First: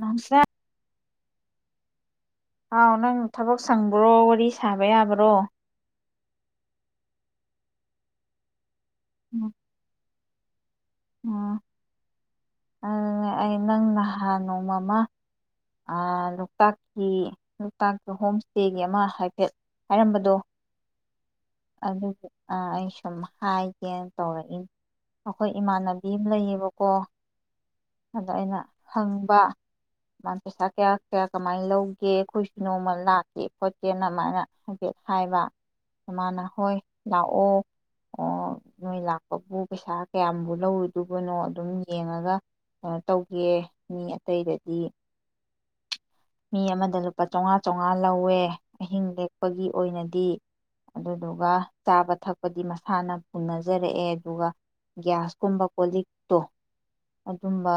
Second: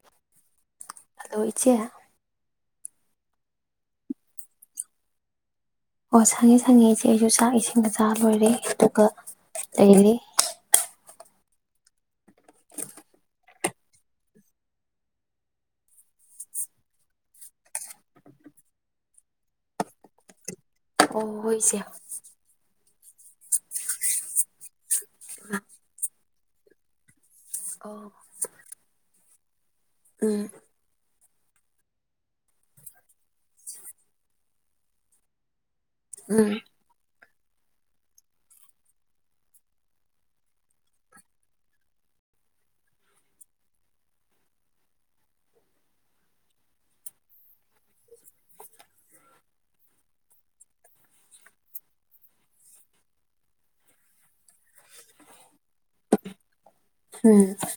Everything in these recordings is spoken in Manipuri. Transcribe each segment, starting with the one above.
ꯅꯪꯁꯦ ꯍꯂꯣ ꯏꯆꯦ ꯍꯥꯎ ꯅꯪ ꯊꯕꯛ ꯁꯪꯕ꯭ꯔꯣ ꯋꯥꯔꯤ ꯁꯥꯕ ꯌꯥꯕꯔꯣ ꯑꯣ ꯁꯪꯉꯦ ꯁꯪꯉꯦ ꯏꯆꯦ ꯑꯩꯁꯨ ꯆꯥꯛ ꯏꯁꯤꯡꯒ ꯆꯥꯥ ꯂꯣꯏꯔꯦ ꯇꯣꯛꯑꯒꯥ ꯂꯩꯔꯤ ꯑꯣꯍ ꯑꯗꯨꯗ ꯑꯩ ꯅꯪ ꯅꯍꯥꯟ ꯅꯣꯡꯃ ꯑꯃ ꯑꯥ ꯂꯣꯛꯇꯥꯛꯀꯤ ꯂꯣꯛꯇꯥꯛꯇꯥ ꯍꯣꯝ ꯏꯁꯇꯦꯒꯤ ꯑꯃ ꯍꯥꯏꯐꯦꯠ ꯍꯥꯏꯔꯝꯕꯗꯣ ꯑꯣ ꯍꯣꯏ ꯏꯆꯦ ꯑꯗꯨꯒ ꯑꯥ ꯑꯩꯁ ꯗꯨꯝ ꯍꯥꯏꯒꯦꯅ ꯇꯧꯔꯛꯏꯅꯤ ꯑꯩꯈꯣꯏ ꯏꯃꯥꯟꯅꯕꯤ ꯑꯃ ꯂꯩꯌꯦꯕꯀꯣ ꯑꯣ ꯑꯗꯨ ꯑꯩꯅ ꯍꯪꯕ ꯃꯅ ꯎꯝ ꯄꯩꯁꯥ ꯀꯌ ꯀꯌꯥ ꯀꯃꯥꯏꯅ ꯂꯧꯒꯦ ꯑꯩꯈꯣꯏꯁꯨ ꯅꯣꯡꯃ ꯂꯥꯛꯀꯦ ꯈꯣꯠꯀꯦꯅ ꯑꯗꯨꯃꯥꯏꯅ ꯍꯥꯏꯐꯦꯠ ꯍꯥꯏꯕ ꯃꯥꯃꯥꯟꯅ ꯎꯝ ꯍꯣꯏ ꯂꯥꯛꯑꯣ ꯑꯣ ꯑꯣ ꯅꯣꯏ ꯂꯥꯛꯄꯕꯨ ꯄꯩꯁꯥ ꯀꯌꯥꯝꯕꯨ ꯂꯧꯔꯨꯗꯨꯕꯅꯣ ꯑꯗꯨꯝ ꯌꯦꯡꯉꯒ ꯀꯩꯅꯣ ꯇꯧꯒꯦ ꯃꯤ ꯑꯇꯩꯗꯗꯤ ꯃꯤ ꯑꯃꯗ ꯂꯨꯄꯥ ꯆꯥꯝꯃꯉꯥ ꯆꯥꯝꯃꯉꯥ ꯂꯧꯋꯦ ꯑꯍꯤꯡ ꯂꯦꯛꯄꯒꯤ ꯑꯣꯏꯅꯗꯤ ꯑꯗꯨꯗꯨꯒ ꯆꯥꯕ ꯊꯛꯄꯗꯤ ꯃꯁꯥꯅ ꯄꯨꯅꯖꯔꯛꯑꯦ ꯑꯗꯨꯒ ꯒ꯭ꯌꯥꯁꯀꯨꯝꯕ ꯀꯣ ꯂꯤꯛꯇꯣ ꯎꯝ ꯑꯗꯨꯝꯕ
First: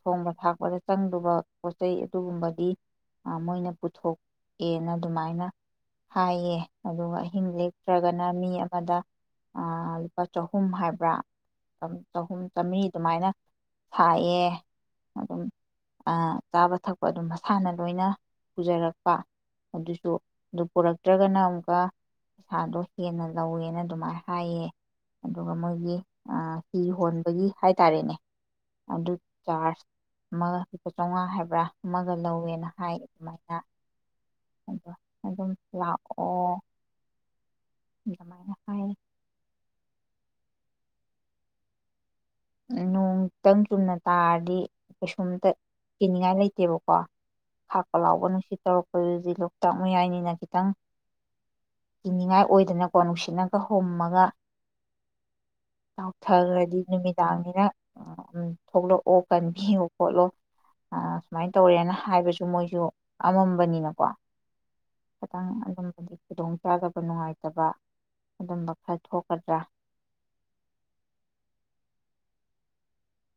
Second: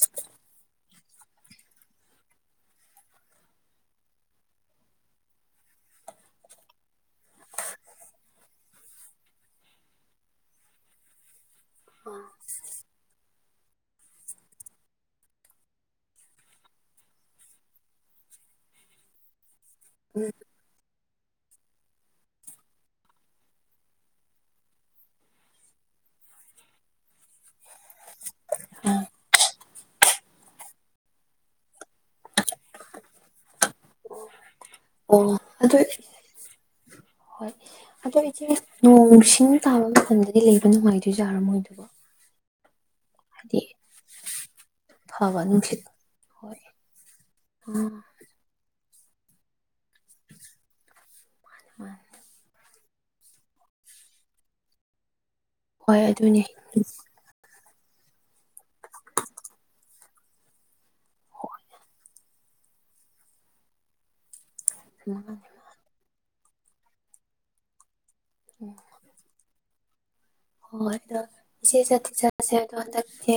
ꯊꯣꯡꯕ ꯊꯥꯛꯄꯗ ꯆꯪꯗꯧꯕ ꯄꯣꯠ ꯆꯩꯩ ꯑꯗꯨꯒꯨꯝꯕꯗꯤ ꯃꯣꯏꯅ ꯄꯨꯊꯣꯛꯑꯦꯅ ꯑꯗꯨꯃꯥꯏꯅ ꯍꯥꯏꯌꯦ ꯑꯗꯨꯒ ꯑꯍꯤꯡ ꯂꯦꯛꯇ꯭ꯔꯒꯅ ꯃꯤ ꯑꯃꯗ ꯂꯨꯄꯥ ꯆꯍꯨꯝ ꯍꯥꯏꯕ꯭ꯔꯥ ꯆꯍꯨꯝ ꯆꯥꯝꯃꯔꯤ ꯑꯗꯨꯃꯥꯏꯅ ꯁꯥꯏꯑꯦ ꯑꯗꯨꯝ ꯆꯥꯕ ꯊꯛꯄ ꯑꯗꯨꯝ ꯃꯁꯥꯅ ꯂꯣꯏꯅ ꯄꯨꯖꯔꯛꯄ ꯑꯗꯨꯁꯨ ꯑꯗꯨ ꯄꯨꯔꯛ ꯅꯠꯇ꯭ꯔꯒꯅ ꯑꯃꯨꯛꯀ ꯄꯩꯁꯥꯗꯣ ꯍꯦꯟꯅ ꯂꯧꯋꯦꯅ ꯑꯗꯨꯃꯥꯏꯅ ꯍꯥꯏꯌꯦ ꯑꯗꯨꯒ ꯃꯣꯏꯒꯤ ꯍꯤ ꯍꯣꯟꯕꯒꯤ ꯍꯥꯏꯇꯥꯔꯦꯅꯦ ꯎꯝ ꯑꯗꯨ ꯆꯥꯔꯖ ꯑꯃ ꯂꯨꯄꯥ ꯆꯥꯝꯃꯉꯥ ꯍꯥꯏꯕ ꯕ꯭ꯔꯥ ꯑꯃꯒ ꯂꯧꯋꯦꯅ ꯍꯥꯏ ꯑꯗꯨꯃꯥꯏꯅ ꯑꯗꯣ ꯑꯣ ꯑꯗꯨꯝ ꯂꯥꯛꯑꯣ ꯑꯗꯨꯃꯥꯏꯅ ꯍꯥꯏ ꯅꯣꯡꯁꯤꯡ ꯇꯥꯕ ꯃꯇꯝꯗꯗꯤ ꯗꯤ ꯂꯩꯕ ꯅꯨꯡꯉꯥꯏꯗꯣꯏ ꯖꯥꯔꯣ ꯃꯣꯏꯗꯨꯕꯣ ꯅꯣꯡꯇꯪ ꯍꯥꯏꯗꯤ ꯆꯨꯝꯅ ꯇꯥꯔꯗꯤ ꯐꯕ ꯀꯩꯁꯨꯝꯇ ꯅꯨꯡꯁꯤꯠ ꯀꯤꯅꯤꯡꯉꯥꯏ ꯍꯣꯏ ꯂꯩꯇꯦꯕꯀꯣ ꯈꯥꯛꯄ ꯎꯝ ꯂꯥꯎꯕ ꯅꯨꯡꯁꯤꯠ ꯇꯧꯔꯛꯄ ꯑꯩꯈꯣꯏꯗꯤ ꯂꯣꯛꯇꯥꯛ ꯃꯌꯥꯏꯅꯤꯅ ꯈꯤꯇꯪ ꯃꯥꯅꯤ ꯀꯤꯡꯅꯤꯡꯉꯥꯏ ꯑꯣꯏꯗꯅ ꯐꯣ ꯅꯨꯡꯁꯤꯠꯅꯒ ꯍꯨꯝꯃꯒ ꯍꯣꯏ ꯑꯗꯨꯅꯤ ꯅꯤꯅ ꯊꯣꯛꯂꯛꯑꯣ ꯀꯟꯕꯤꯌꯣ ꯈꯣꯠꯂꯣ ꯁꯨꯃꯥꯏꯅ ꯇꯧꯔꯦꯅ ꯍꯥꯏꯕꯁꯨ ꯃꯣꯏꯁꯨ ꯑꯃꯝꯕꯅꯤꯅꯀꯣ ꯃꯥꯅꯤ ꯈꯇꯪ ꯑꯗꯨꯃꯗꯤ ꯈꯨꯗꯣꯡ ꯆꯥꯗꯕ ꯅꯨꯡꯉꯥꯏꯇꯕ ꯑꯗꯨꯝꯕ ꯈꯔ ꯊꯣꯛꯀꯗ꯭ꯔꯥ ꯍꯣꯏ ꯍꯣꯏ ꯑꯗꯣ ꯏꯆꯦ ꯆꯠꯇꯤ ꯆꯠꯂꯁꯦ ꯑꯗꯣ ꯍꯟꯗꯛꯁꯦ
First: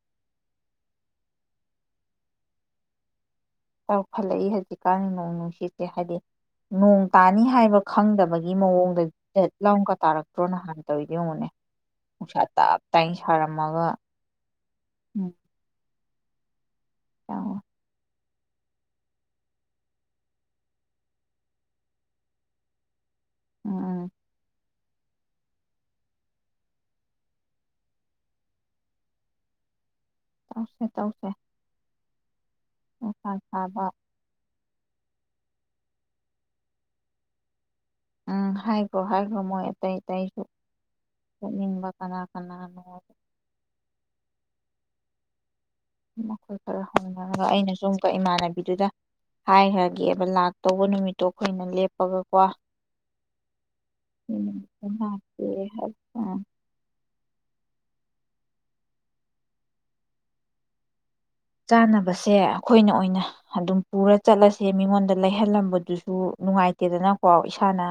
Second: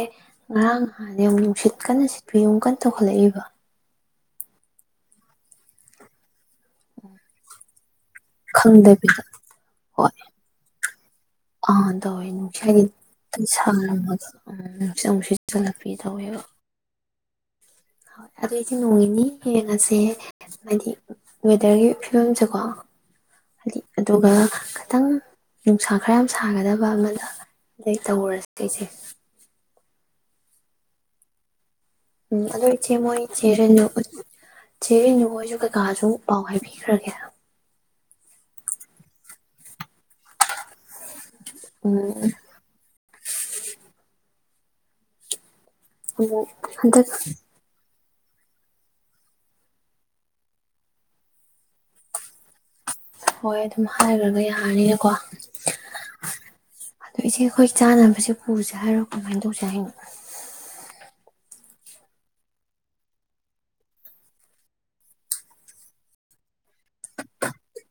ꯉꯔꯥꯡ ꯅꯍꯥꯟꯗ ꯑꯃꯨꯛ ꯅꯨꯡꯁꯤꯠ ꯀꯟꯅ ꯁꯤꯠꯄ ꯑꯃꯨꯛ ꯀꯟꯅ ꯇꯧꯈꯠꯂꯛꯏꯕ ꯆꯥꯎꯈꯠꯂꯛꯏ ꯍꯧꯖꯤꯛꯀꯥꯟꯒꯤ ꯅꯣꯡ ꯅꯨꯡꯁꯤꯠꯁꯦ ꯍꯥꯏꯗꯤ ꯅꯣꯡ ꯇꯥꯅꯤ ꯍꯥꯏꯕ ꯈꯪꯗꯕꯒꯤ ꯈꯪꯗꯕꯤꯗ ꯃꯑꯣꯡꯗ [inaudible] ꯍꯣꯏ ꯇꯥꯔꯛꯇ꯭ꯔꯣ ꯅꯍꯥꯟꯅ ꯇꯧꯏꯗꯣ ꯌꯦꯡꯉꯣꯅꯦ ꯑꯥ ꯇꯧꯋꯦ ꯅꯨꯡꯁꯥ ꯇꯞ ꯅꯨꯡꯁꯥꯒꯤ ꯇꯥꯏꯅ ꯁꯥꯔꯝꯃꯒ ꯎꯝ ꯄꯤ ꯇꯧꯋꯦꯕ ꯎꯝ ꯍ ꯑꯗꯨ ꯏꯆꯦ ꯅꯣꯡꯅꯤꯅꯤ ꯌꯦꯡꯉꯁꯦ ꯍꯥꯏꯗꯤ ꯋꯦꯗꯔꯒꯤ ꯐꯤꯕꯝꯁꯦꯀꯣ ꯍꯥꯏꯗꯤ ꯎꯝ ꯑꯗꯨꯒ ꯈꯤꯇꯪ ꯅꯨꯡꯁꯥ ꯈꯔ ꯌꯥꯝ ꯁꯥꯒꯗꯕ ꯑꯃꯗ ꯑꯗꯩ ꯇꯧꯔꯁ ꯑꯩꯁꯦ ꯇꯧꯁꯦ ꯇꯧꯁꯦ ꯎꯝ ꯑꯗꯣ ꯏꯆꯦ ꯃꯣꯏ ꯅꯨꯡꯁꯥ ꯆꯦ ꯔꯦꯅꯨ ꯁꯥꯕ ꯆꯦ ꯔꯦꯅꯨ ꯍ ꯑꯩꯁꯨ ꯀꯀꯥꯁꯨ ꯄꯥꯎ ꯍꯥꯏꯕꯤꯈ꯭ꯔꯒꯦ ꯎꯝ ꯍꯥꯏꯒ꯭ꯔꯣ ꯍꯥꯏꯒ꯭ꯔꯣ ꯃꯣꯏ ꯑꯇꯩ ꯑꯇꯩꯁꯨ ꯆꯠꯅꯤꯡꯕ ꯀꯅꯥ ꯎꯝ ꯀꯅꯥꯅꯣ ꯑꯃꯨꯛ ꯃꯈꯣꯏ ꯈꯔ ꯍꯟꯗꯛ ꯍꯧꯅꯔꯒ ꯑꯩꯅꯁꯨ ꯑꯃꯨꯛ ꯏꯃꯥꯟꯅꯕꯤꯗꯨꯗ ꯍꯥꯏꯈ꯭ꯔꯒꯦꯕ ꯂꯥꯛꯇꯧꯕ ꯅꯨꯃꯤꯠꯇꯣ ꯑꯩꯈꯣꯏꯅ ꯂꯦꯞꯄꯒꯀꯣ ꯍꯣꯏ ꯑꯗꯨꯝ ꯍꯥꯏꯒ‍꯭ꯔꯒ ꯌꯥꯔꯅꯤꯀꯣ ꯂꯥꯛꯀꯦ ꯏꯆꯦ ꯑꯩꯈꯣꯏ ꯆꯥꯅꯕꯁꯦ ꯄꯨꯁꯦ ꯍꯥꯏꯔꯣ ꯀꯃꯥꯏ ꯇꯧꯁꯦ ꯍꯥꯏꯅꯣ ꯆꯥꯅꯕꯁꯦ ꯑꯩꯈꯣꯏꯅ ꯑꯣꯏꯅ ꯑꯗꯨꯝ ꯄꯨꯔ ꯆꯠꯂꯁꯦ ꯆꯥꯅꯕꯁꯦ ꯑꯩ ꯈꯣꯏꯅ ꯑꯣꯏꯅ ꯑꯗꯨꯝ ꯄꯨꯔ ꯆꯠꯂꯁꯦ ꯃꯤꯉꯣꯟꯗ ꯂꯩꯍꯜꯂꯝꯕꯗꯨꯁꯨ ꯅꯨꯡꯉꯥꯏꯇꯦꯗꯅꯀꯣ ꯏꯁꯥꯅ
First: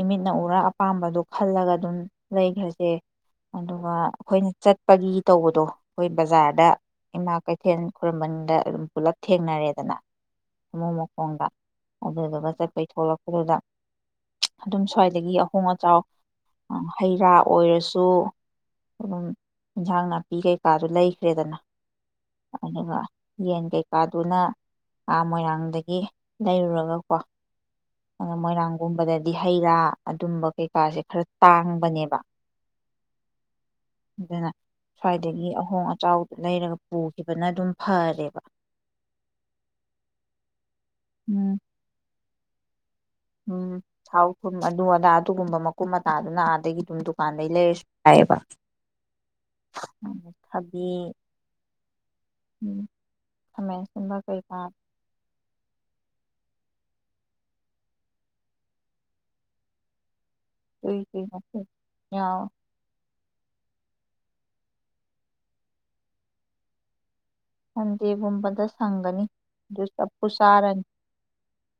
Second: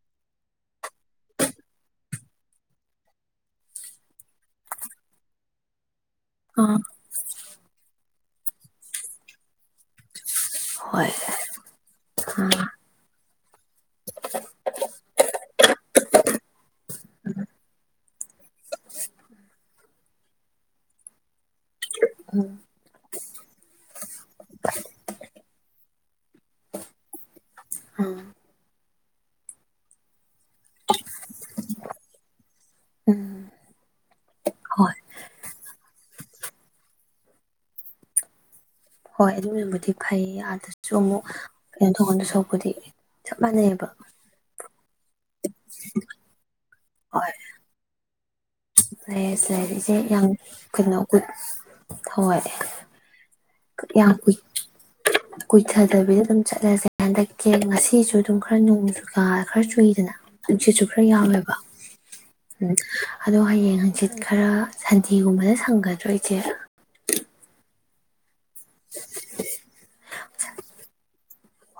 ꯏꯃꯤꯠꯅ ꯎꯔ ꯑꯄꯥꯝꯕꯗꯣ ꯈꯜꯂꯒ ꯑꯗꯨꯝ ꯂꯩꯒ꯭ꯔꯖꯦ ꯑꯗꯨꯒ ꯑꯩꯈꯣꯏꯅ ꯆꯠꯄꯒꯤ ꯇꯧꯕꯗꯣ ꯈꯣꯏ ꯕꯖꯥꯔꯗ ꯑꯥ ꯏꯃꯥ ꯈ꯭ꯋꯥꯏꯔꯝꯕꯟꯗ ꯑꯗꯨꯝ ꯄꯨꯂꯞ ꯊꯦꯡꯅꯔꯦꯗꯅ ꯁꯥꯃꯨ ꯍꯣꯏ ꯃꯈꯣꯡꯗ ꯑꯗꯨꯗꯨꯒ ꯑꯥ ꯆꯠꯄꯩ ꯊꯣꯛꯂꯛ ꯑꯗꯨꯗ ꯑꯗꯨꯝ ꯁ꯭ꯋꯥꯏꯗꯒꯤ ꯑꯍꯣꯡ ꯑꯆꯥꯎ ꯍꯩ ꯔꯥ ꯑꯣꯏꯔꯁꯨ ꯑꯗꯨꯝ ꯑꯦꯟꯖꯥꯡ ꯅꯥꯄꯤ ꯀꯩꯀꯥꯗꯣ ꯂꯩꯈ꯭ꯔꯦꯗꯅ ꯑꯗꯨꯒ ꯌꯦꯟ ꯀꯩꯀꯥꯗꯨꯅꯥ ꯃꯣꯏꯔꯥꯡꯗꯒꯤ ꯂꯩꯔꯨꯔꯒꯀꯣ ꯑꯗꯨꯒ ꯌꯦꯟ ꯀꯩ ꯀꯥꯗꯨꯅ ꯑꯥ ꯃꯣꯏꯔꯥꯡꯗꯒꯤ ꯂꯩꯔꯨꯔꯥꯒ ꯀꯣ ꯑꯥ ꯃꯣꯏꯔꯥꯡꯒꯨꯝꯕꯗꯗꯤ ꯍꯩ ꯔꯥ ꯑꯗꯨꯝꯕ ꯀꯩꯀꯥꯁꯦ ꯈꯔ ꯇꯥꯡꯕꯅꯦꯕ ꯎꯝ ꯑꯗꯨꯅ ꯍꯣꯏ ꯁ꯭ꯋꯥꯏꯗꯒꯤ ꯑꯍꯣꯡ ꯑꯆꯥꯎꯗꯨ ꯂꯩꯔꯒ ꯄꯨꯈꯤꯕꯅ ꯑꯗꯨꯝ ꯐꯔꯦꯕ ꯍꯣꯏ ꯑꯗꯨꯅꯕꯨꯗꯤ ꯐꯩ ꯑꯥꯗ ꯁꯨ ꯑꯃꯨꯛ ꯎꯝ ꯀꯩꯅꯣ ꯊꯣꯡꯗꯣꯏ ꯁꯔꯨꯛꯄꯨꯗꯤ ꯆꯞ ꯎꯝ ꯃꯥꯟꯅꯩꯑꯕ ꯊꯥꯎ ꯊꯨꯝ ꯑꯗꯨ ꯑꯗꯥ ꯑꯗꯨꯒꯨꯝꯕ ꯃꯀꯨꯞ ꯃꯇꯥꯗꯨꯅ ꯑꯥꯗꯒꯤ ꯑꯗꯨꯝ ꯗꯨꯀꯥꯟꯗꯩ ꯂꯩꯁꯨ ꯌꯥꯏꯕ ꯂꯩꯔꯖꯦ ꯏꯆꯦ ꯌꯥꯝ ꯊꯕꯤ ꯀꯨꯏꯅ [inaudible] ꯍꯣꯏ ꯎꯝ ꯈꯥꯃꯦꯟ ꯌꯥꯝ ꯑꯁꯤꯟꯕ ꯀꯨꯏ ꯀꯩꯀꯥ ꯀꯨꯏꯊꯗꯕꯤꯗ ꯑꯗꯨꯝ ꯆꯠꯂꯁꯦ ꯍꯟꯗꯛꯇꯤ ꯉꯁꯤꯁꯨ ꯑꯗꯨꯝ ꯈꯔ ꯅꯣꯡ ꯑ ꯈꯔ ꯆꯨꯏꯗꯅ ꯅꯨꯡꯁꯤꯠꯁꯨ ꯀꯨꯏ ꯈꯔ ꯀꯨꯏꯅ ꯌꯥꯎꯑꯦꯕ ꯌꯥꯎ ꯎꯝ ꯑꯗꯣ ꯍꯌꯦꯡ ꯍꯪꯆꯤꯠ ꯈꯔ ꯁꯟꯗꯦꯒꯨꯝꯕꯗ ꯁꯪꯒꯗ꯭ꯔꯣ ꯏꯁꯦ ꯁꯟꯗꯦꯒꯨꯝꯕ ꯑꯗ ꯁꯪꯒꯅꯤ ꯑꯗꯨ ꯆꯞꯄꯨ ꯆꯥꯔꯅꯤ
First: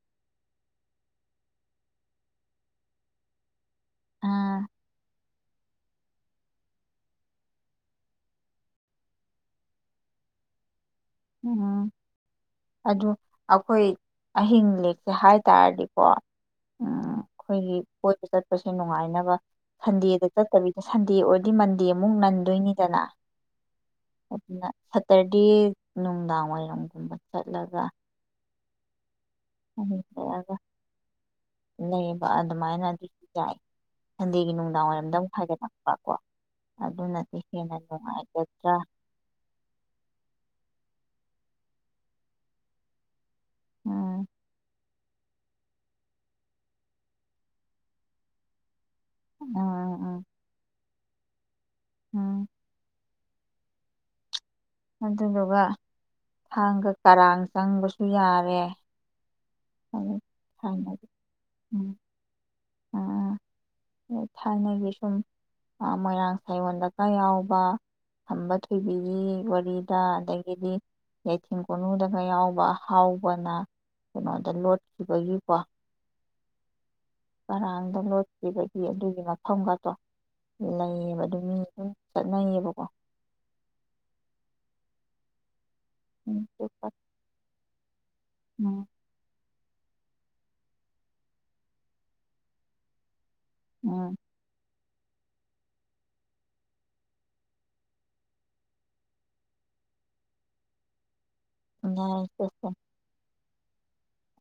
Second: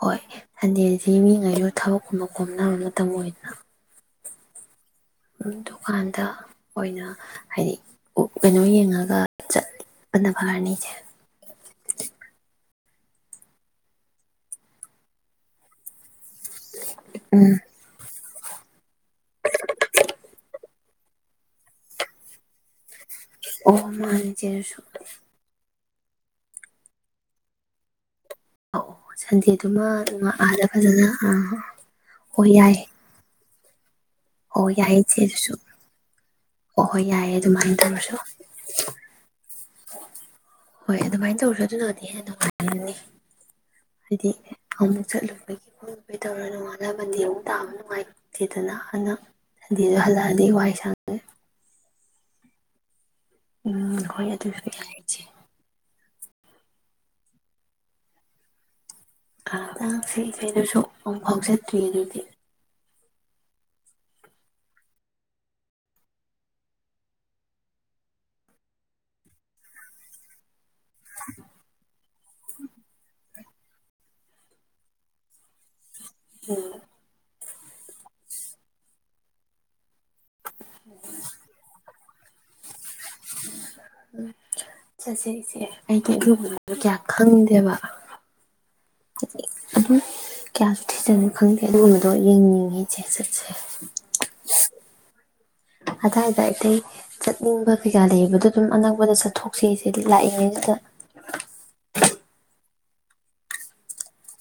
ꯍꯣꯏ ꯁꯟꯗꯦꯗꯤ ꯃꯤꯉꯩꯁꯨ ꯊꯕꯛꯀꯨꯝꯕ ꯈꯣꯝꯅꯕ ꯃꯇꯝ ꯑꯣꯏꯗꯅ ꯎꯝ ꯗꯨꯀꯥꯟꯗ ꯑꯣꯏꯅ ꯍꯥꯏꯗꯤ ꯀꯩꯅꯣ ꯌꯦꯡꯉꯒ ꯆꯠꯄꯅ ꯐꯔꯅꯤ ꯏꯆꯦ ꯎꯝ ꯑꯗꯨ ꯑꯩꯈꯣꯏ ꯑꯍꯤꯡ ꯂꯦꯛꯄ ꯍꯥꯏꯇꯥꯔꯗꯤꯀꯣ ꯎꯝ ꯑꯩꯈꯣꯏꯒꯤ ꯀꯣꯏꯕ ꯆꯠ ꯅꯨꯡꯉꯥꯏꯅꯕ ꯁꯟꯗꯦꯗ ꯆꯠꯇꯕꯤꯗ ꯁꯟꯗꯦ ꯑꯣꯏꯔꯗꯤ ꯃꯟꯗꯦꯃꯨꯛ ꯅꯟꯗꯣꯏꯅꯤꯗꯅ ꯑꯣ ꯃꯥꯅꯦ ꯏꯆꯦꯁꯨ ꯁꯇꯔꯗꯦ ꯅꯨꯡꯗꯥꯡ ꯋꯥꯏꯔꯝꯒꯨꯝꯕ ꯆꯠꯂꯒ ꯑꯧ ꯑꯍꯤꯡ ꯂꯦꯛꯑꯒ ꯁꯟꯗꯦꯗꯨꯃꯑꯥꯗ ꯐꯖꯅ ꯑꯥ ꯂꯩꯕ ꯍꯣꯏ ꯌꯥꯏ ꯑꯗꯨꯃꯥꯏꯅ ꯑꯗꯨꯁꯨ ꯌꯥꯏ ꯁꯟꯗꯦꯒꯤ ꯑꯣ ꯌꯥꯏꯌꯦ ꯅꯨꯡꯗꯥꯡꯋꯥꯏꯔꯝꯗ ꯏꯆꯦ ꯑꯃꯨꯛ ꯑꯗꯨꯁꯨ ꯍꯥꯏꯒꯠꯛꯄ ꯀꯣ ꯑꯣ ꯍꯣꯏ ꯌꯥꯏꯌꯦ ꯑꯗꯨꯅꯗꯤ ꯑꯗꯨꯃꯥꯏꯅ ꯍꯦꯟꯅ ꯇꯧꯔꯁꯨ ꯅꯨꯡꯉꯥꯏꯒꯗ꯭ꯔꯥ ꯍꯣꯏ ꯑꯗꯨꯃꯥꯏꯅ ꯇꯧꯔꯁꯨ ꯑꯗꯨꯅꯗꯤ ꯍꯦꯟꯅ ꯅꯨꯡꯉꯥꯏ ꯔꯅꯤ ꯎꯝ ꯍꯥꯏꯗꯤ ꯑꯃꯨꯛ ꯆꯠꯂꯨꯕꯒꯤ ꯈꯣꯠꯂꯨꯕꯒꯤ ꯇꯧꯔꯒ ꯅꯣꯡꯉꯥꯟꯂ ꯃꯟꯗꯦ ꯑꯃꯨꯛ ꯇꯥꯕ ꯅꯨꯡꯉꯥꯏꯇꯦꯗꯅ ꯑꯗꯨꯅ ꯎꯝ ꯁꯟꯗꯦꯗ ꯎꯝ ꯍꯜꯂꯛꯑꯗꯤ ꯋꯥꯏ ꯁꯥꯡ ꯎꯝ ꯎꯝ ꯍꯣꯏ ꯑꯗꯨꯁꯨ ꯌꯥꯏ ꯏꯆꯦ ꯑꯗꯨꯗꯨꯒ ꯊꯥꯡꯒ ꯀꯔꯥꯡ ꯆꯪꯕꯁꯨ ꯌꯥꯔꯦ ꯑꯗꯥꯡ ꯑꯗꯨ [inaudible] ꯊꯥꯏꯅꯒꯤ ꯑꯃꯨꯛ ꯐꯥꯎ ꯆꯠꯇ꯭ꯔꯤ ꯎꯝ ꯑꯗꯨꯗꯤ ꯊꯥꯏꯅꯒꯤ ꯁꯨꯝ ꯃꯣꯏꯔꯥꯡ ꯁꯥꯏꯌꯣꯟꯗꯀ ꯌꯥꯎꯕ ꯈꯝꯕ ꯊꯣꯏꯕꯤꯒꯤ ꯋꯥꯔꯤꯗ ꯑꯗꯒꯤꯗꯤ ꯂꯩꯊꯦꯡ ꯀꯣꯅꯨꯗꯒ ꯌꯥꯎꯕ ꯍꯥꯎ ꯀꯩꯅꯣꯗ ꯂꯣꯠꯈꯤꯕꯒꯤꯀꯣ ꯎꯝ ꯀꯔꯥꯡꯗ ꯂꯣꯠꯈꯤꯕꯒꯤ ꯑꯗꯨꯒꯤ ꯃꯐꯝꯒ ꯗꯣ ꯂꯩꯌꯦꯕ ꯑꯗꯨ ꯃꯤꯅꯁꯨꯝ ꯆꯠꯅꯩꯌꯦꯕꯀꯣ ꯆꯠꯁꯦ ꯏꯆꯦ ꯑꯩꯗꯤ ꯎꯝ ꯑꯗꯨꯒꯨꯝꯕꯗꯣ ꯀꯌꯥ ꯈꯪꯗꯦꯕ ꯎꯝ ꯑꯗꯨꯝ ꯀꯌꯥꯁꯨ ꯊꯤꯖꯟ ꯈꯪꯗꯦ ꯑꯗꯨꯒꯨꯝꯕꯗꯣ ꯌꯦꯡꯅꯤꯡꯉꯤ ꯏꯆꯦ ꯆꯠ ꯎꯝ ꯑꯗꯨꯋꯥꯏꯗ ꯑꯇꯩ ꯆꯠꯅꯤꯡꯕ ꯀꯩꯀꯥ ꯂꯩꯕꯗꯣ ꯑꯗꯨꯝ ꯑꯅꯛꯄꯗ ꯆꯠꯊꯣꯛꯁꯦꯁꯦ ꯂꯥꯛꯏꯉꯩꯁꯤꯗ ꯌꯥꯏ ꯆꯠꯁꯦ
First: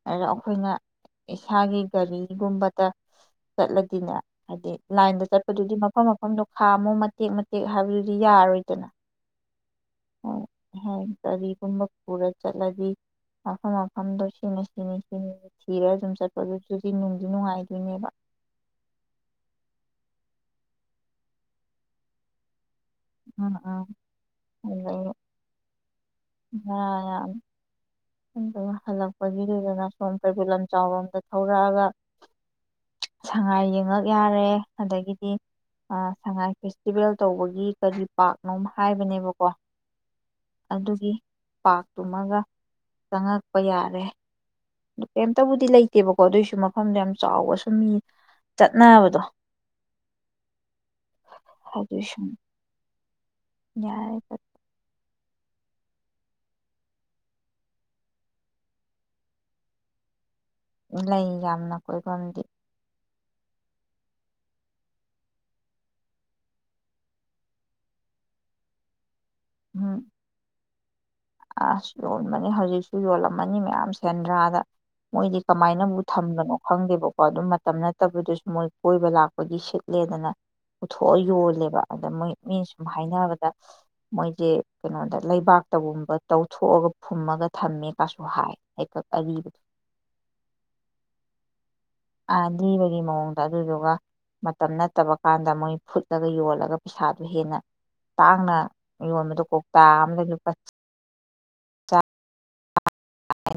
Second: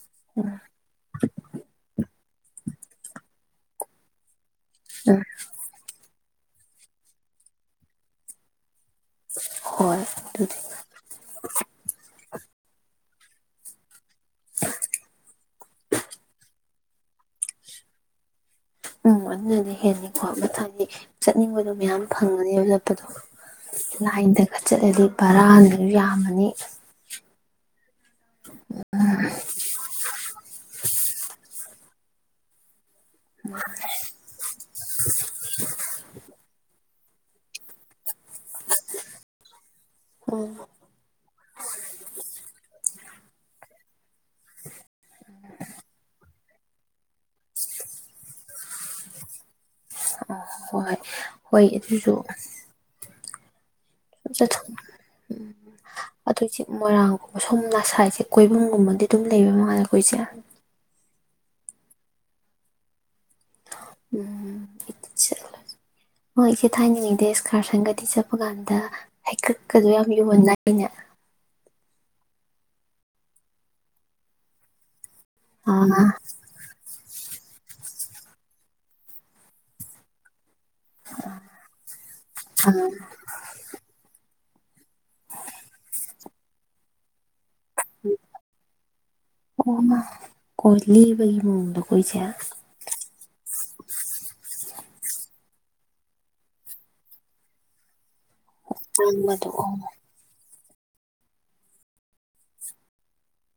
ꯑꯗꯣ ꯎꯝ ꯑꯩꯈꯣꯏꯅ ꯏꯁꯥꯒꯤ ꯒꯥꯔꯤꯒꯨꯝꯕꯗ ꯆꯠꯂꯗꯤꯅꯦ ꯍꯥꯏꯗꯤ ꯎꯝ ꯂꯥꯏꯟꯗ ꯆꯠꯄꯗꯨꯗꯤ ꯃꯐꯝ ꯃꯐꯝꯗꯣ ꯈꯥꯝꯃꯣ ꯃꯇꯦꯛ ꯃꯇꯦꯛ ꯍꯥꯏꯕꯗꯨꯗꯤ ꯌꯥꯔꯣꯏꯗꯅ ꯍꯣꯏ ꯍꯝ [inaudible] ꯄꯨꯔ ꯆꯠꯂꯗꯤ ꯃꯐꯝ ꯃꯐꯝꯗꯣ ꯁꯤꯅꯤ ꯁꯤꯅꯤ ꯁꯤꯅꯤ ꯊꯤꯔ ꯑꯗꯨꯝ ꯆꯠꯄꯗꯨ ꯆꯨꯗꯤ ꯅꯨꯡꯗꯤ ꯅꯨꯡꯉꯥꯏꯗꯣꯏꯅꯦꯕ ꯎꯝ ꯑꯗꯨꯅꯗꯤ ꯍꯦꯜꯅꯤꯀꯣ ꯃꯊꯗꯤ ꯆꯠꯅꯤꯡꯕꯗꯣ ꯃꯌꯥꯝ ꯐꯪꯉꯅꯤꯕ ꯂꯝ ꯗꯣ ꯎꯝ ꯎꯝ ꯂꯥꯏꯟꯗꯒ ꯆꯠꯂꯗꯤ ꯕꯔꯥ ꯌꯥꯝ ꯑꯥ ꯑꯗꯨ ꯍꯜꯂꯛꯄꯒꯤ ꯗꯨꯗꯅ ꯁꯣꯝ ꯄꯩꯕꯨꯜ ꯂꯝ ꯆꯥꯎꯔꯣꯝꯗ ꯊꯧꯔꯛꯑꯒ ꯁꯉꯥꯏ ꯌꯦꯡꯉꯛ ꯌꯥꯔꯦ ꯑꯗꯒꯤꯗꯤ ꯁꯉꯥꯏ ꯐꯦꯁꯇꯤꯚꯦꯜ ꯇꯧꯕꯒꯤ ꯀꯔꯤ ꯄꯥꯛꯔꯅꯣ ꯍꯥꯏꯕꯅꯦꯕꯀꯣ ꯎꯝ ꯑꯗꯨꯒꯤ ꯄꯥꯛ ꯇꯨꯃꯒ ꯆꯪꯉꯛꯄ ꯌꯥꯔꯦ ꯀꯩꯝꯇꯕꯨꯗꯤ ꯂꯩꯇꯦꯕꯀꯣ ꯑꯗꯨꯑꯣꯏꯁꯨ ꯃꯐꯝꯗꯣ ꯌꯥꯝ ꯆꯥꯎꯕ ꯁꯨꯝ ꯆꯠꯅꯕꯗꯣ ꯍꯣꯏ ꯍꯣꯏ ꯑꯗꯨꯁꯨ ꯌꯥꯏ ꯄꯠꯇ ꯑꯗꯨꯏꯁ ꯃꯣꯏꯔꯥꯡꯒꯨꯝꯕ ꯁꯣꯝ ꯅꯁꯥꯏꯁꯦ ꯀꯣꯏꯕꯨꯝꯒꯨꯝꯕꯗꯤ ꯑꯗꯨꯝ ꯂꯩꯕ ꯃꯉꯥꯂꯗꯦ ꯑꯩꯈꯣꯏꯁꯦ ꯂꯩ ꯌꯥꯝꯅ ꯀꯣꯏꯐꯝꯗꯤ ꯍꯣꯏ ꯏꯆꯦ ꯊꯥꯏꯅꯤꯡꯉꯤꯗꯦ ꯏꯁꯀꯥꯔꯁꯟꯒꯗꯤ ꯆꯠꯄ ꯀꯥꯟꯗ ꯍꯩꯀꯛꯀꯗꯣ ꯎꯝ ꯌꯥꯝ ꯌꯨꯝꯃꯟꯅ ꯑꯩꯅꯦ ꯑꯁ ꯌꯣꯟꯕꯅꯤ ꯍꯧꯖꯤꯛꯁꯨ ꯌꯣꯜꯂꯝꯃꯅꯤ ꯃꯌꯥꯝ ꯁꯦꯟꯗ꯭ꯔꯥꯗ ꯃꯣꯏꯗꯤ ꯀꯃꯥꯏꯅ ꯑꯃꯕꯨꯛ ꯑꯥ ꯊꯝꯝꯕꯅꯣ ꯈꯪꯒꯦꯕ ꯀꯣ ꯑꯗꯨꯝ ꯃꯇꯝ ꯅꯠꯇꯕꯗꯁꯨ ꯃꯣꯏ ꯀꯣꯏꯕ ꯂꯥꯛꯄꯒꯤ ꯁꯤꯠꯂꯦꯗꯅ ꯄꯨꯊꯣꯛꯑ ꯌꯣꯜꯂꯦꯕ ꯑꯗ ꯃꯣꯏ ꯃꯤꯅ ꯁꯨꯝ ꯍꯥꯏꯅꯕꯗ ꯃꯣꯏꯗꯤ ꯀꯩꯅꯣꯗ ꯂꯩꯕꯥꯛꯇꯒꯨꯝꯕ ꯇꯧꯊꯣꯛꯑꯒ ꯐꯨꯝꯃꯒ ꯊꯝꯃꯦ ꯀꯁꯨ ꯍꯥꯏ ꯍꯀ ꯑꯔꯤꯕꯗꯨ ꯑꯥ ꯀꯣ ꯂꯤꯕꯒꯤ ꯃꯑꯣꯡꯗꯀꯣ ꯏꯆꯦ ꯑꯔꯤꯕꯒꯤ ꯃꯑꯣꯡ ꯑꯗꯨꯗꯨꯒ ꯃꯇꯝ ꯅꯠꯇꯕ ꯀꯥꯟꯗ ꯃꯣꯏ ꯐꯨꯠꯂꯒ ꯌꯣꯜꯂꯒ ꯄꯩꯁꯥꯗꯨꯣ ꯍꯦꯟꯅ ꯇꯥꯡꯅ ꯌꯣꯟꯕꯗ ꯉꯥꯡꯕꯗꯣ ꯑꯣ ꯀꯧꯇꯥ ꯑꯃꯗ ꯂꯨꯄꯥ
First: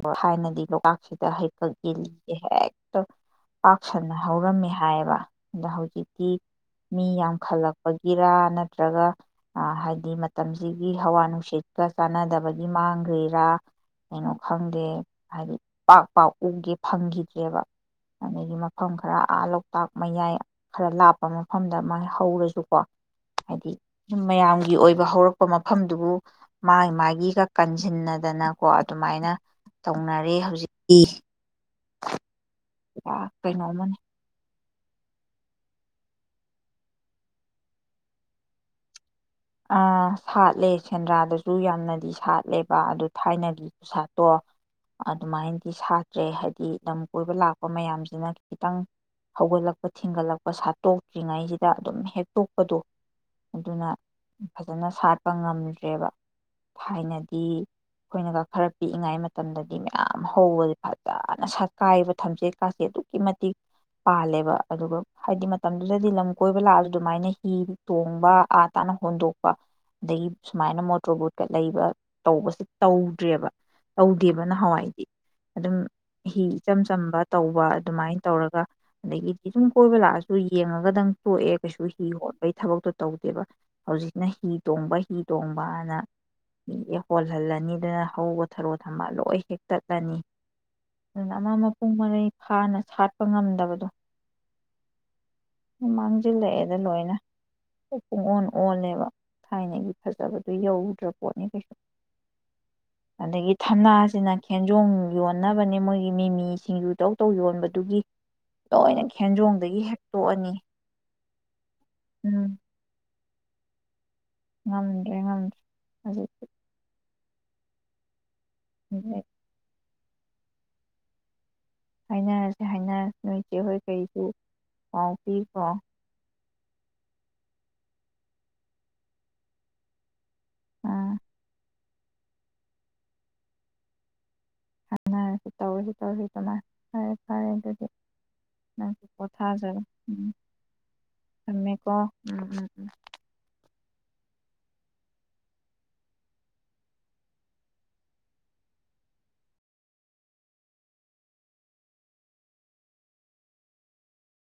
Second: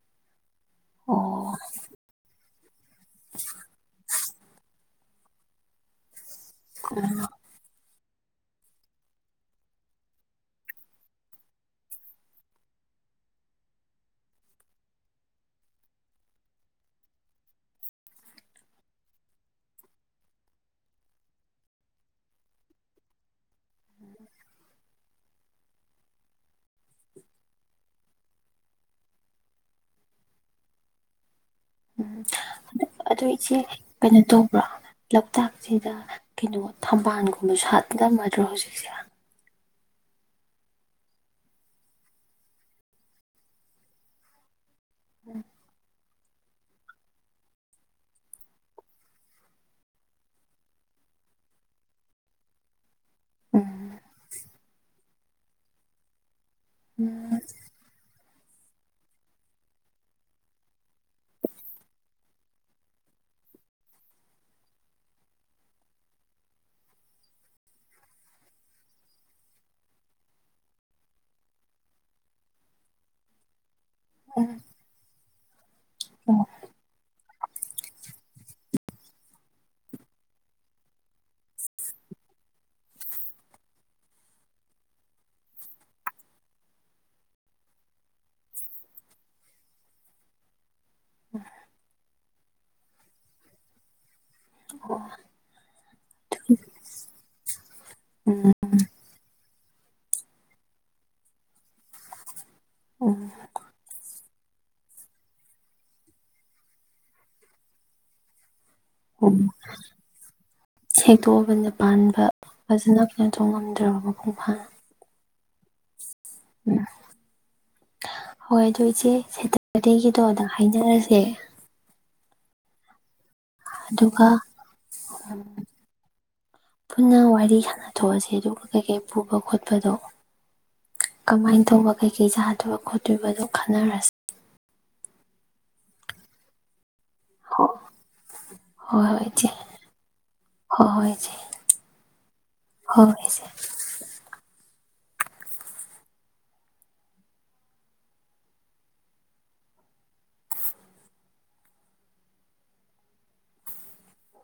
ꯍꯥꯏ ꯍꯥꯏꯅꯗꯤ ꯂꯣꯛꯇꯥꯛꯁꯤꯗ ꯑꯣ ꯍꯩꯀꯛ ꯏꯜꯂꯤꯒꯦ ꯍꯦꯛ ꯄꯁꯟꯅ ꯍꯧꯔꯝꯃꯦ ꯍꯥꯏꯌꯦꯕ ꯑꯗ ꯍꯧꯖꯤꯛ ꯃꯤ ꯌꯥꯝꯈꯜꯂꯛꯄ ꯒꯤꯔꯥ ꯅꯠꯇ꯭ꯔꯒ ꯍꯥꯏꯗꯤ ꯃꯇꯝꯁꯤꯒꯤ ꯍꯋꯥ ꯅꯨꯡꯁꯤꯠꯀ ꯆꯥꯟꯅꯗꯕꯒꯤ ꯃꯥꯡꯈ꯭ꯔꯤꯔꯥ ꯀꯩꯅꯣ ꯈꯪꯗꯦ ꯍꯥꯏꯗꯤ ꯄꯥꯛ ꯄꯥꯛꯎꯒꯦ ꯐꯪꯈꯤꯗ꯭ꯔꯦꯕ ꯑꯗꯒꯤ ꯃꯐꯝ ꯈꯔ ꯑꯥ ꯂꯣꯛꯇꯥꯛ ꯃꯌꯥꯏ ꯈꯔ ꯂꯥꯞꯄ ꯃꯐꯝꯗ ꯃꯥꯥꯏ ꯍꯧꯔꯁꯨꯀꯣ ꯍꯥꯏꯗꯤ ꯁꯨꯝ ꯃꯌꯥꯝꯒꯤ ꯑꯣꯏꯕ ꯍꯧꯔꯛꯄ ꯃꯐꯝꯗꯨꯕꯨ ꯃꯥꯒꯤ ꯃꯥꯒꯤꯒ ꯀꯟꯁꯤꯟꯅꯗꯅ ꯀꯣ ꯑꯗꯨꯃꯥꯏꯅ ꯇꯧꯅꯔꯦ ꯍꯧꯖꯤꯛꯇꯤ ꯎꯝ ꯑꯗꯣ ꯏꯆꯦ ꯀꯩꯅꯣꯝꯃ ꯀꯩꯅꯣ ꯇꯧ ꯭ꯔ ꯂꯣꯛꯇꯥꯛꯁꯤꯗ ꯀꯩꯅꯣ ꯊꯝꯕꯥꯜꯒꯨꯝꯕꯁꯨꯠꯂꯝꯝꯃꯗ꯭ꯔꯣ ꯍꯧꯖꯤꯛꯁꯦ ꯑ ꯁꯥꯠꯂꯦ ꯁꯦꯟꯗ꯭ꯔꯥꯗꯁꯨ ꯌꯥꯝꯅꯗꯤ ꯁꯥꯠꯂꯦꯕ ꯑꯗꯨ ꯊꯥꯏꯅꯒꯤ ꯄꯁꯥꯠꯇꯣ ꯑꯗꯨꯃꯥꯏꯅꯗꯤ ꯁꯥ ꯍꯥꯏꯗꯤ ꯂꯝ ꯀꯣꯏꯕ ꯂꯥꯛꯄ ꯃꯌꯥꯝꯁꯤꯅ ꯈꯤꯇꯪ ꯍꯧꯒꯠꯂꯛꯄ ꯊꯤꯡꯒꯠꯂꯛꯄ ꯁꯥꯠꯇꯣꯛꯇ꯭ꯔꯤꯉꯩꯁꯤꯗ ꯑꯗꯨꯝ ꯍꯦꯛꯇꯣꯛꯄꯗꯣ ꯎꯝ ꯑꯗꯨꯅ ꯐꯖꯅ ꯁꯥꯠꯄ ꯉꯝꯗ꯭ꯔꯦꯕ ꯊꯥꯏꯅꯗꯤ ꯑꯩꯈꯣꯏꯅꯒ ꯈꯔ ꯄꯤꯛꯏꯉꯩ ꯃꯇꯝꯗꯗꯤ ꯃꯌꯥꯝ ꯍꯧꯕꯁꯦ ꯐꯖꯅ ꯁꯛ ꯀꯥꯏꯕ ꯊꯝꯆꯦꯠꯀꯥꯁꯦꯠ ꯑꯗꯨꯛꯀꯤ ꯃꯇꯤꯛ ꯄꯥꯜꯂꯦꯕ ꯑꯗꯨꯒ ꯍꯥꯏꯗꯤ ꯃꯇꯝꯗꯨꯗꯗꯤ ꯂꯝ ꯀꯣꯏꯕ ꯂꯥꯛꯑꯁꯨ ꯑꯗꯨꯃꯥꯏꯅ ꯍꯤ ꯇꯣꯡꯕ ꯑꯥꯠ ꯍꯞꯇꯥꯅ ꯍꯣꯟꯗꯣꯛꯄ ꯑꯗꯒꯤ ꯁꯨꯃꯥꯏꯅ ꯃꯣꯇꯣꯔ ꯕꯣꯠꯀ ꯂꯩꯕ ꯇꯧꯕꯁꯦ ꯇꯧꯗ꯭ꯔꯦꯕ ꯇꯧꯗꯦꯕ ꯅꯍꯥꯟꯋꯥꯏꯗꯤ ꯑꯗꯨꯝ ꯎꯝ ꯍꯤ ꯏꯆꯝ ꯆꯝꯕ ꯇꯧꯕ ꯑꯗꯨꯃꯥꯏꯅ ꯇꯧꯔꯒ ꯑꯗꯒꯤꯗꯤ ꯁꯨꯝ ꯀꯣꯏꯕ ꯂꯥꯛꯑꯁꯨ ꯌꯦꯡꯉꯒꯗꯪ ꯇꯣꯛꯑꯦ ꯀꯩꯁꯨ ꯍꯤ ꯍꯣꯠꯄꯒꯤ ꯊꯕꯛꯇꯣ ꯇꯧꯗꯦꯕ ꯍꯧꯖꯤꯛꯅ ꯍꯤ ꯇꯣꯡꯕ ꯍꯤ ꯇꯣꯡꯕꯅ ꯍꯣꯜꯍꯜꯂꯅꯤ ꯑꯗꯨꯅ ꯍꯧꯕ ꯊꯔꯣ ꯊꯝꯕ ꯂꯣꯏ ꯍꯦꯛꯛꯇꯠꯂꯅꯤ ꯑꯗꯨꯅ ꯑꯃ ꯃꯄꯨꯡ ꯃꯔꯩ ꯐꯥꯅ ꯁꯥꯠꯄ ꯉꯝꯗꯕꯗꯣ ꯃꯥꯡꯁꯤꯜꯂꯛꯑꯦꯗ ꯂꯣꯏꯅ ꯑꯣ ꯃꯣꯅ ꯑꯣꯜꯂꯦꯕ ꯊꯥꯏꯅꯒꯤ ꯐꯖꯕꯗꯨꯣ ꯌꯧꯗ꯭ꯔ ꯄꯣꯠꯅꯤ ꯀꯩꯁꯨ ꯎꯝ ꯑꯗꯒꯤ ꯊꯅꯥ ꯁꯤꯅ ꯈꯦꯟꯖꯣ ꯌꯣꯟꯅꯕꯅꯦ ꯃꯣꯏꯒꯤ ꯃꯤꯃꯤ ꯁꯤꯡꯖꯨ ꯇꯧ ꯇꯧ ꯌꯣꯟꯕꯗꯨꯒꯤ ꯂꯣꯏꯅ ꯑꯣ ꯈꯦꯟꯖꯣꯡꯗꯒꯤ ꯍꯦꯛꯇꯣꯛꯑꯅꯤ ꯍꯦꯛꯇꯣꯛꯑꯕꯅ ꯄꯥꯟꯕ ꯐꯖꯅ [unintelligible] ꯌꯥꯝꯁꯨ ꯉꯝꯗ꯭ꯔꯕꯣ ꯉꯝꯗꯔꯦ ꯉꯝꯘꯔꯦ ꯑꯗꯨ ꯎꯝ ꯍꯣꯏ ꯑꯥꯗꯣ ꯏꯆꯦ ꯁꯇ [unintelligible] ꯑꯇꯩꯒꯤꯗꯣ ꯑꯗ ꯍꯥꯏꯅꯔꯁꯦ ꯍꯥꯏꯅꯔꯁꯦ ꯍꯥꯏꯅ ꯅꯣꯏꯆꯦ ꯍꯣꯏ ꯀꯔꯤꯁꯨ ꯑꯗꯨꯒ ꯄꯥꯎ ꯄꯤꯈꯣ ꯁꯥꯟꯅꯊꯣꯛꯑꯁ ꯑꯗꯨꯒ ꯀꯩꯀꯩ ꯄꯨꯕ ꯈꯣꯠꯄꯗꯣ ꯑꯥ ꯀꯃꯥꯏꯅ ꯇꯧꯕ ꯀꯩꯀꯩ ꯁꯥꯗꯣꯏꯔꯤꯕ ꯈꯣꯠꯇꯣꯏꯔꯤꯕꯗꯣ ꯈꯟꯅꯔꯁꯤ ꯈꯟꯔꯥꯁꯤ ꯇꯧꯔꯁꯤ ꯇꯧꯔꯁꯤ ꯀꯃꯥꯏ ꯍꯣꯏ ꯍꯣꯏꯆꯦ ꯄꯣꯊꯥꯖꯔꯣ ꯎꯝ ꯍ ꯍꯣꯏꯁꯦ ꯊꯝꯃꯦꯀꯣ ꯎꯝ ꯎꯝ ꯎꯝ ꯍꯁꯦ